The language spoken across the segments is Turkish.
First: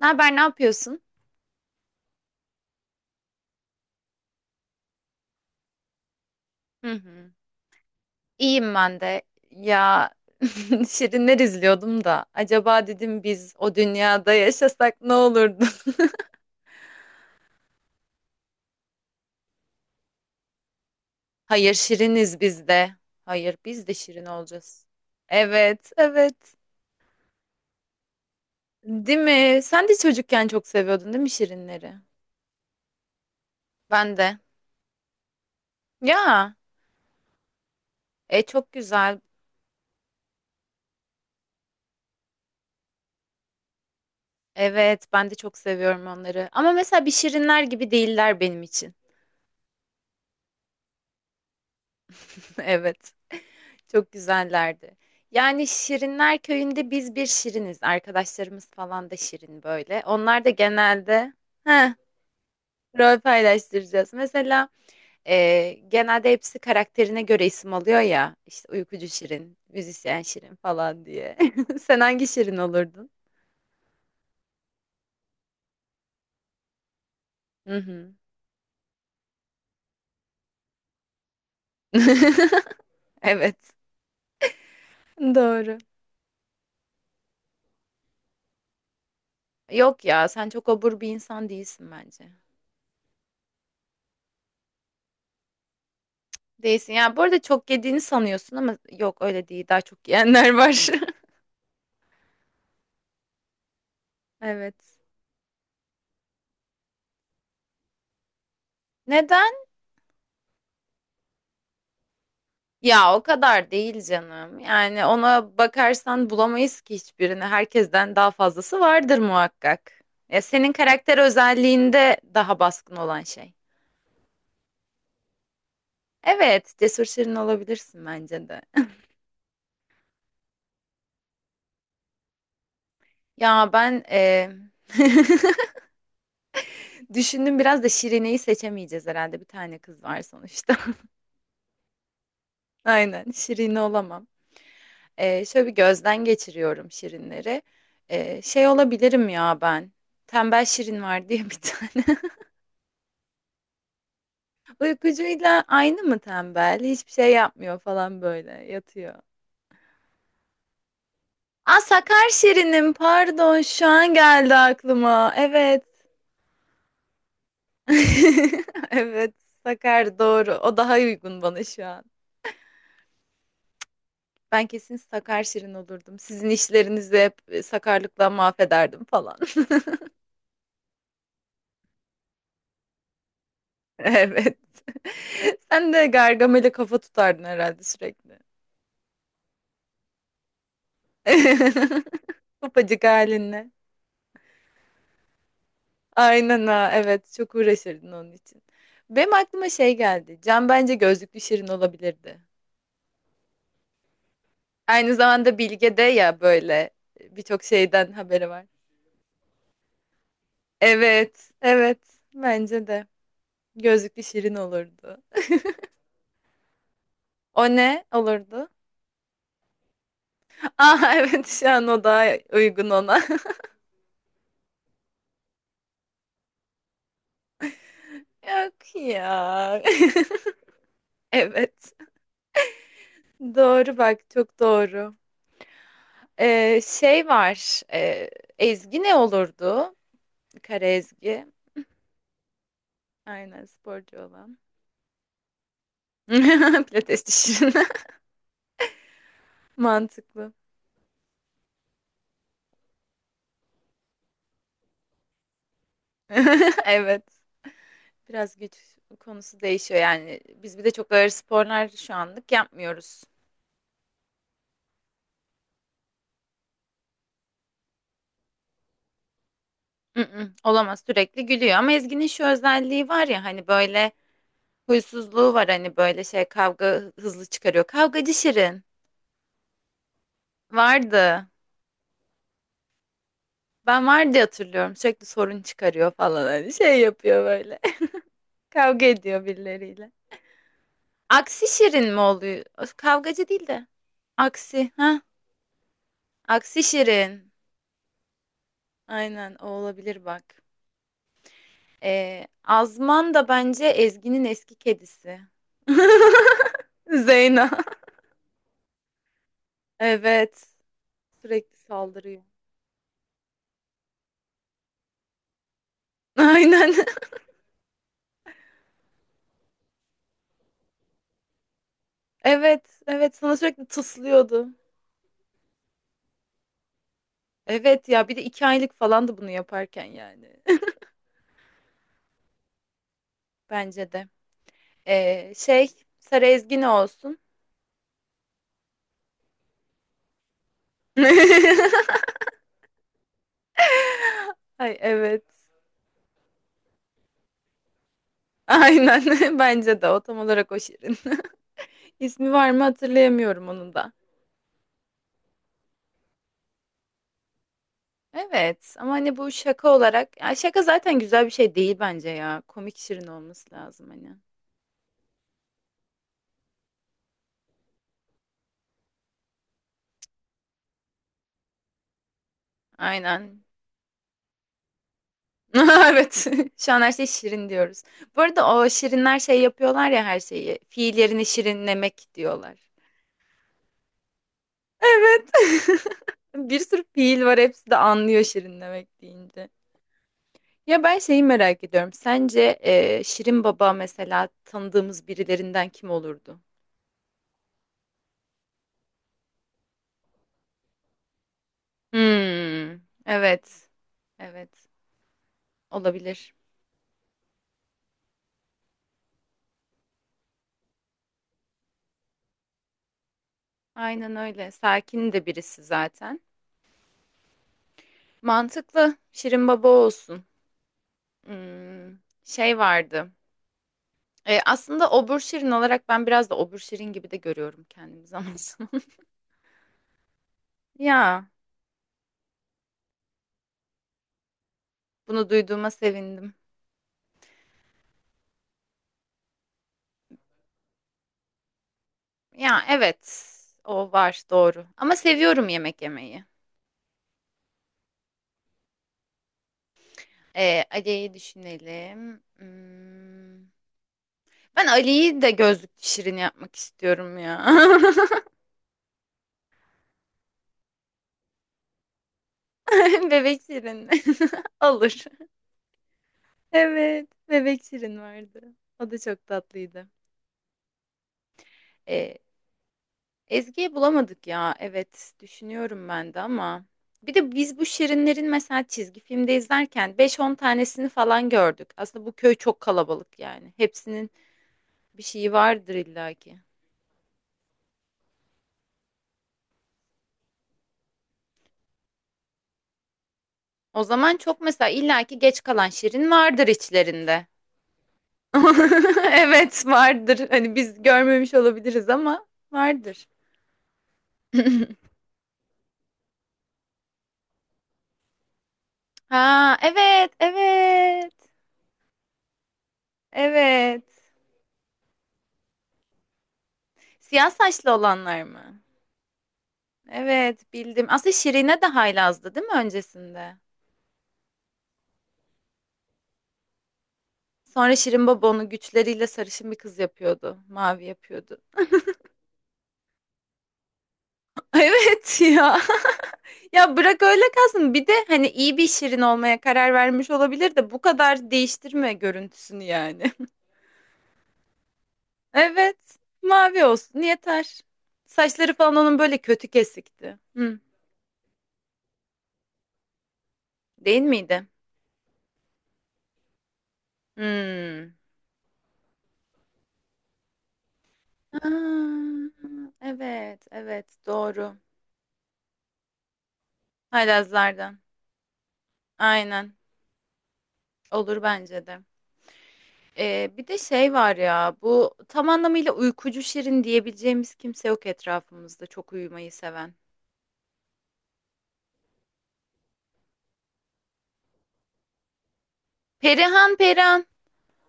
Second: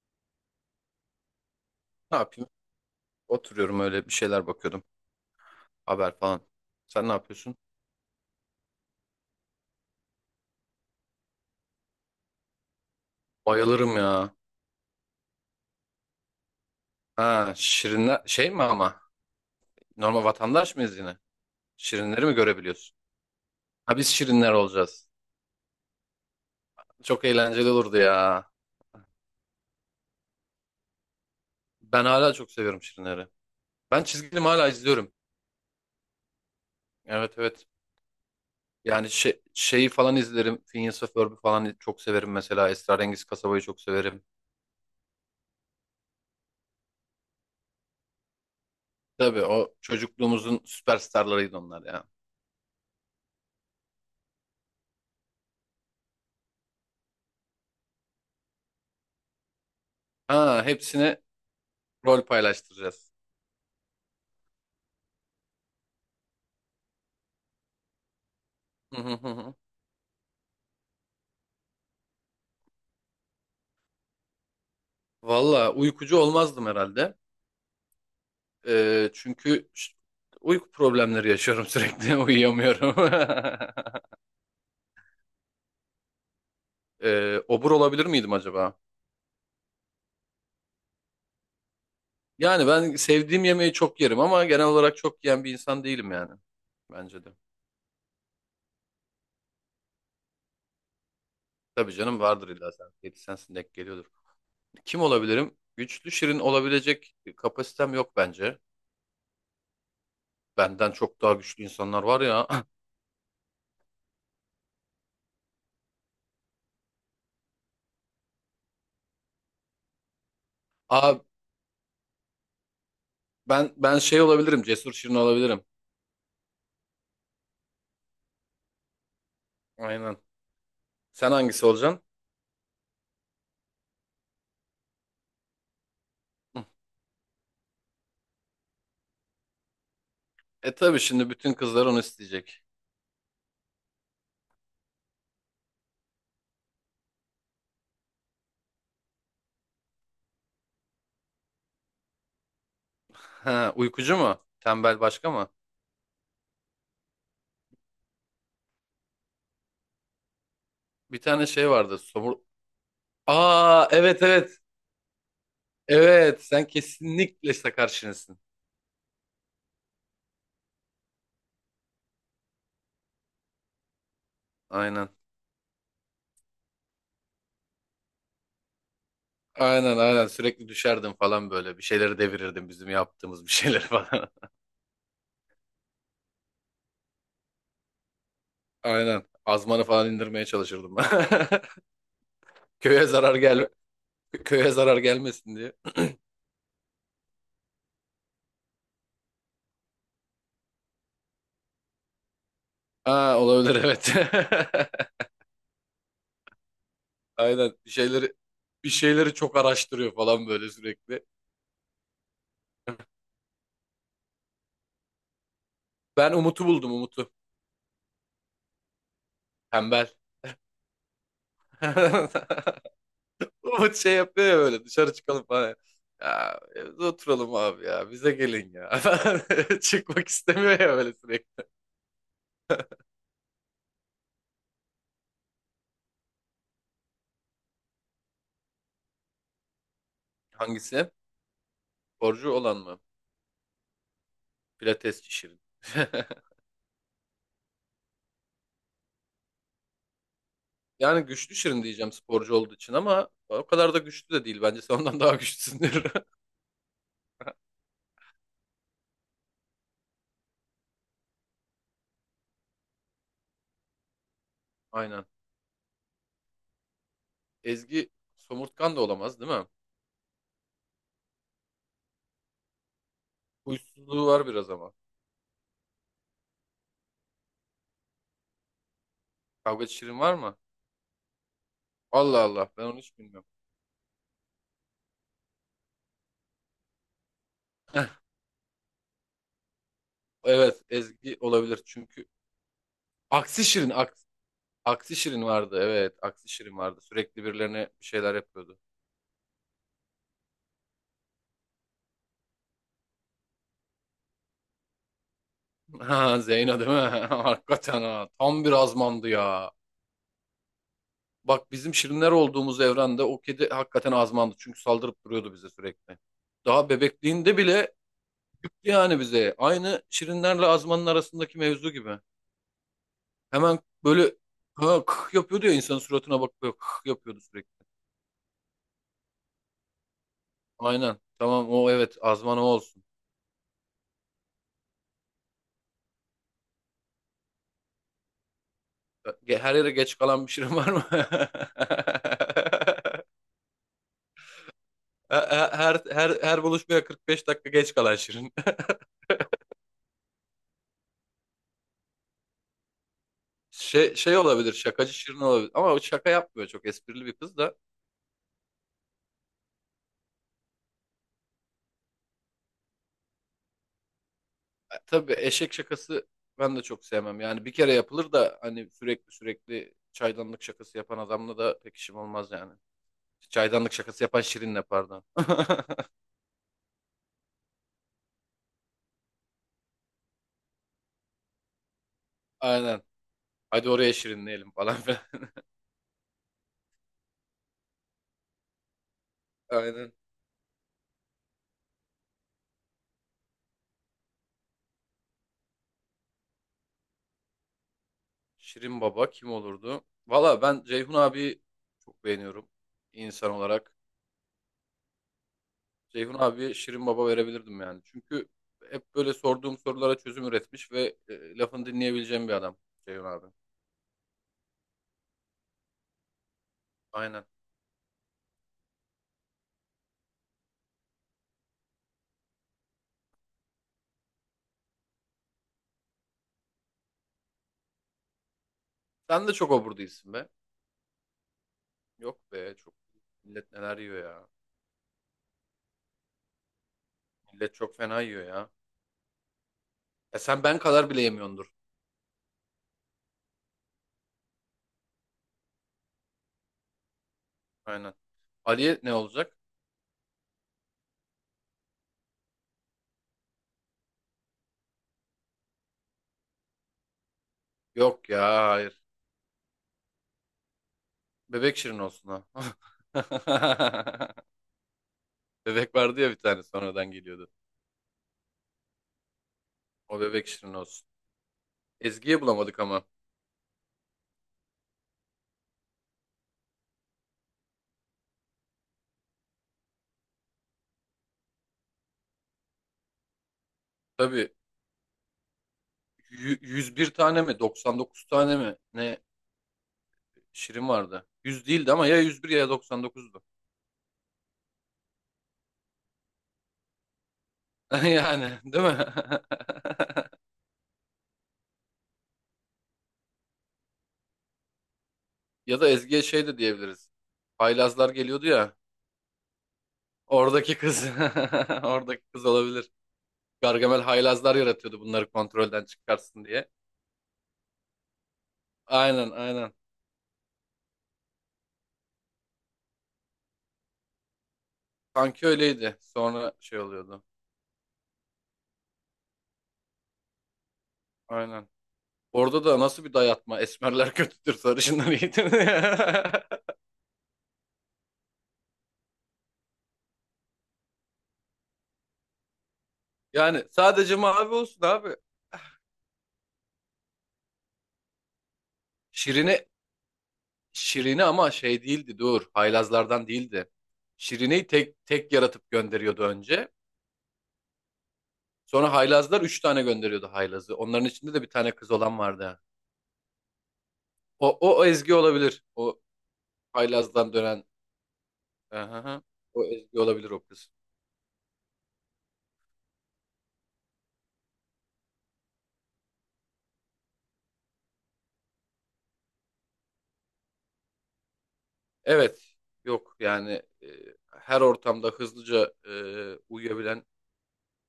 Ne haber, ne yapıyorsun? Ne yapayım? Oturuyorum öyle bir şeyler bakıyordum. Haber falan. Hı Sen ne hı. yapıyorsun? İyiyim ben de. Ya Şirinler izliyordum da. Acaba dedim biz o Bayılırım ya. dünyada yaşasak ne olurdu? Ha, şirinler şey mi ama? Normal vatandaş mıyız yine? Hayır, Şirinleri mi Şiriniz biz de. görebiliyorsun? Hayır, biz de Ha biz Şirin şirinler olacağız. olacağız. Evet, evet. Çok eğlenceli olurdu ya. Değil mi? Sen de çocukken çok seviyordun değil mi Şirinleri? Ben hala çok seviyorum şirinleri. Ben Ben çizgi de. film hala izliyorum. Ya, Evet evet. Çok Yani güzel. şey, şeyi falan izlerim. Phineas ve Ferb'i falan çok severim mesela. Esrarengiz Kasaba'yı çok severim. Evet, ben de çok seviyorum onları. Ama mesela bir Şirinler gibi değiller benim için. Tabii o çocukluğumuzun süperstarlarıydı onlar ya. Evet. Çok güzellerdi. Yani Şirinler Köyü'nde biz bir şiriniz. Arkadaşlarımız falan da şirin böyle. Onlar da Ha hepsine genelde heh, rol paylaştıracağız. rol paylaştıracağız. Mesela genelde hepsi karakterine göre isim alıyor ya. İşte uykucu şirin, müzisyen şirin falan diye. Sen hangi şirin olurdun? Valla uykucu olmazdım herhalde. Hı hı. Çünkü uyku problemleri yaşıyorum sürekli. Uyuyamıyorum. Evet. Doğru. Obur olabilir miydim acaba? Yok ya sen çok obur bir insan değilsin bence. Yani ben sevdiğim yemeği çok yerim ama genel olarak çok yiyen bir insan değilim yani. Değilsin. Ya bu Bence de. arada çok yediğini sanıyorsun ama yok öyle değil. Daha çok yiyenler var. Tabii canım vardır illa sen. Yedi sensin denk geliyordur. Evet. Kim olabilirim? Güçlü şirin olabilecek kapasitem yok bence. Neden? Benden çok daha güçlü insanlar var ya. Ya o kadar değil canım. Yani ona bakarsan bulamayız ki hiçbirini. Herkesten daha fazlası vardır muhakkak. Ya senin karakter Aa, özelliğinde daha baskın olan şey. ben şey olabilirim. Cesur şirin olabilirim. Evet, cesur şirin olabilirsin bence de. Aynen. Sen hangisi olacaksın? Ya ben düşündüm biraz da Şirine'yi seçemeyeceğiz herhalde. Bir tane kız var E sonuçta. tabii şimdi bütün kızlar onu isteyecek. Aynen, Şirine olamam. E, şöyle bir gözden geçiriyorum Şirinleri. E, şey olabilirim ya ben. Tembel Şirin var diye bir tane. Ha, uykucu mu? Tembel başka mı? Uykucuyla aynı mı tembel? Hiçbir şey yapmıyor falan böyle yatıyor. Bir tane şey Aa vardı. sakar Somur... şirinim pardon şu Aa an evet geldi evet. aklıma. Evet. Evet sen kesinlikle işte karşınızsın. Evet sakar doğru. O daha uygun bana şu an. Ben kesin Aynen. sakar şirin olurdum. Sizin işlerinizi hep sakarlıkla mahvederdim falan. Aynen aynen sürekli düşerdin falan böyle. Bir şeyleri devirirdim bizim yaptığımız bir şeyleri falan. Evet. Sen de Gargamel'e kafa tutardın herhalde sürekli. Aynen. Azmanı falan indirmeye çalışırdım ben. Topacık Köye zarar gel halinle. köye zarar gelmesin diye. Aynen ha evet çok uğraşırdın onun için. Benim aklıma şey geldi. Can bence gözlüklü Şirin olabilirdi. Aa olabilir evet. Aynı zamanda Bilge de ya böyle birçok Aynen bir şeyden şeyleri haberi var. bir şeyleri çok araştırıyor falan böyle sürekli. Evet evet bence de gözlüklü Şirin olurdu. Ben Umut'u buldum Umut'u. O ne olurdu? Tembel. Aa evet şu an o daha uygun ona. Umut şey yapıyor ya böyle dışarı çıkalım falan. Ya evde oturalım abi ya bize gelin Yok ya. ya. Çıkmak istemiyor ya böyle sürekli. Evet doğru bak çok doğru. Şey var Ezgi ne olurdu? Kara Hangisi? Ezgi. Sporcu olan mı? Aynen sporcu olan. Pilatesçi Şirin. Pilates dişinin. Mantıklı. Yani güçlü Şirin diyeceğim sporcu olduğu için ama o kadar da güçlü de değil. Bence sen ondan daha güçlüsündür. Evet. Biraz güç konusu değişiyor yani. Biz bir de çok ağır sporlar şu anlık yapmıyoruz. Aynen. Ezgi somurtkan da olamaz değil mi? Mm-mm, olamaz sürekli gülüyor ama Ezgi'nin şu özelliği var ya hani böyle Huysuzluğu var biraz ama. huysuzluğu var hani böyle şey kavga hızlı çıkarıyor. Kavgacı Şirin Kavgacı Şirin var mı? vardı. Allah Allah ben onu hiç bilmiyorum. Ben vardı hatırlıyorum. Sürekli sorun çıkarıyor falan hani şey yapıyor böyle. Kavga ediyor birileriyle. Evet Ezgi Aksi olabilir şirin mi çünkü oluyor? Öf, Kavgacı aksi değil de. Şirin. Aksi. Aksi. Ha? Aksişirin vardı evet. Aksişirin Aksi vardı. Sürekli şirin. birilerine bir şeyler yapıyordu. Aynen o olabilir bak. Azman da bence Ezgi'nin eski kedisi. Ha Zeyno değil mi? Zeyna. Hakikaten ha. Tam bir azmandı ya. Evet. Bak Sürekli bizim şirinler saldırıyor. olduğumuz evrende o kedi hakikaten azmandı. Çünkü saldırıp duruyordu bize sürekli. Daha Aynen. bebekliğinde bile küktü yani bize. Aynı şirinlerle azmanın arasındaki mevzu gibi. Evet. Evet sana Hemen sürekli böyle tıslıyordu. ha, kık yapıyordu ya insanın suratına bakıyor kık yapıyordu sürekli. Evet ya bir de 2 aylık falandı bunu yaparken yani. Aynen. Tamam o evet azman o olsun. Bence de. Şey Sarı Ezgi ne olsun? Her yere geç kalan bir şirin var mı? Ay evet. Her buluşmaya 45 dakika geç kalan Şirin. Aynen bence de o tam olarak o şirin. İsmi var mı hatırlayamıyorum onun da. Şey şey olabilir, şakacı Şirin olabilir ama o şaka yapmıyor çok esprili bir kız da. Evet ama hani bu şaka olarak ya şaka zaten güzel bir şey değil bence ya. Komik şirin olması lazım hani. Tabii eşek şakası ben de çok sevmem. Yani bir kere yapılır da hani sürekli sürekli çaydanlık şakası yapan adamla da pek işim olmaz yani. Aynen. Çaydanlık şakası yapan Şirin'le pardon. Evet şu an her şey şirin diyoruz. Bu arada o şirinler şey yapıyorlar ya her şeyi. Fiil yerini şirinlemek diyorlar. Aynen. Hadi oraya şirinleyelim falan filan. Evet. Bir sürü fiil var hepsi de anlıyor şirinlemek deyince. Aynen. Ya ben şeyi merak ediyorum. Sence Şirin Baba mesela tanıdığımız birilerinden kim olurdu? Şirin Baba kim olurdu? Valla ben Ceyhun abi çok beğeniyorum Hmm, insan evet. olarak. Evet. Ceyhun Olabilir. abiye Şirin Baba verebilirdim yani. Çünkü hep böyle sorduğum sorulara çözüm üretmiş ve lafını dinleyebileceğim bir adam Ceyhun abi. Aynen öyle. Sakin de birisi zaten. Aynen. Mantıklı. Şirin Baba olsun. Hmm, şey vardı. E, aslında Obur Şirin olarak ben biraz da Obur Şirin gibi de görüyorum kendimi zaman zaman. Sen de çok obur değilsin be. Ya Yok be çok. Millet neler yiyor ya. bunu duyduğuma sevindim. Millet çok fena yiyor ya. E sen ben kadar bile yemiyordur. Ya evet. O var doğru. Ama seviyorum yemek yemeyi. Aynen. Ali'ye ne olacak? Ali'yi düşünelim. Hmm. Ben Ali'yi de gözlük şirin yapmak istiyorum ya. Yok ya hayır. Bebek Şirin olsun ha. Bebek şirin. Olur. Bebek vardı ya bir tane sonradan Evet. geliyordu. Bebek şirin vardı. O da çok tatlıydı. O bebek Şirin olsun. Ee, Ezgi'ye bulamadık ama. Ezgi'yi bulamadık ya. Evet. Düşünüyorum ben de ama. Bir de biz bu şirinlerin mesela çizgi filmde izlerken beş on tanesini falan gördük. Aslında bu köy çok kalabalık yani. Hepsinin Tabii bir şeyi vardır illaki. 101 tane mi 99 tane mi ne Şirin vardı. 100 değildi ama ya 101 ya 99'du. O zaman çok mesela illaki geç kalan Şirin vardır içlerinde. Yani değil mi? Evet vardır. Hani biz görmemiş olabiliriz ama vardır. Ya da Ezgi'ye şey de diyebiliriz. Haylazlar geliyordu ya. Ha evet Oradaki kız. evet Oradaki kız olabilir. Gargamel evet. haylazlar yaratıyordu bunları kontrolden çıkarsın diye. Siyah saçlı olanlar mı? Aynen aynen. Evet bildim. Aslında Şirin'e de haylazdı değil mi öncesinde? Sanki öyleydi. Sonra şey oluyordu. Sonra Şirin Baba onu güçleriyle sarışın bir kız yapıyordu. Mavi yapıyordu. Aynen. Orada da nasıl bir dayatma. Esmerler kötüdür, sarışınlar Evet iyidir. ya. Ya bırak öyle kalsın. Bir de hani iyi bir şirin olmaya karar vermiş olabilir de bu kadar değiştirme görüntüsünü yani. Yani sadece mavi olsun abi. Evet, mavi olsun yeter. Saçları falan onun böyle Şirin'i kötü kesikti. Hı, Şirin'i ama şey değildi dur. Haylazlardan değildi. değil miydi? Şirine'yi tek tek yaratıp gönderiyordu önce. Hmm. Sonra haylazlar üç tane gönderiyordu haylazı. Onların içinde de bir tane kız olan Aa, vardı. evet, evet O, doğru. o, o Ezgi olabilir. O haylazdan dönen. Haylazlardan. Aha, o Aynen. Ezgi olabilir o kız. Olur bence de. Bir de şey var ya bu tam anlamıyla uykucu şirin diyebileceğimiz kimse yok etrafımızda çok uyumayı seven. Evet. Yok yani her ortamda hızlıca Perihan uyuyabilen. Perihan.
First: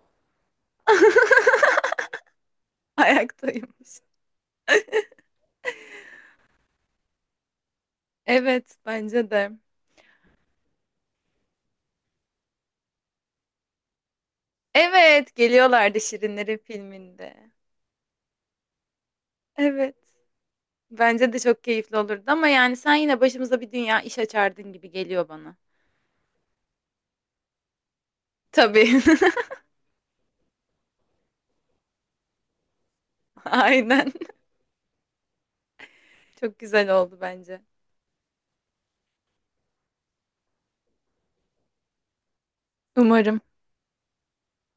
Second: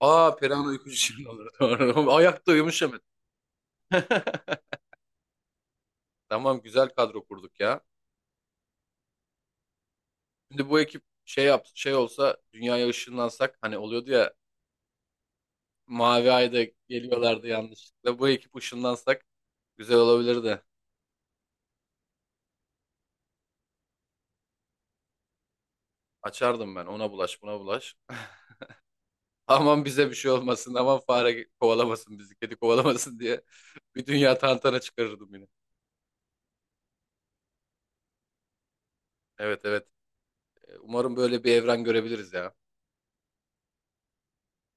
Aa Perihan uykucu şirin olur. Doğru. Ayakta uyumuş hemen. Ayaktaymış. Tamam güzel kadro kurduk ya. Evet, bence de. Şimdi bu ekip şey yap şey olsa dünyaya ışınlansak hani oluyordu ya Evet, geliyorlardı mavi Şirinlerin ayda geliyorlardı filminde. yanlışlıkla. Bu ekip ışınlansak Evet. güzel olabilirdi. Bence de çok keyifli olurdu ama yani sen yine başımıza bir dünya iş açardın gibi geliyor bana. Açardım ben ona bulaş buna bulaş. Tabii. Aman bize bir şey olmasın aman fare kovalamasın bizi kedi kovalamasın diye bir Aynen. dünya tantana çıkarırdım yine. Çok güzel oldu bence. Evet evet umarım böyle bir evren görebiliriz ya. Umarım.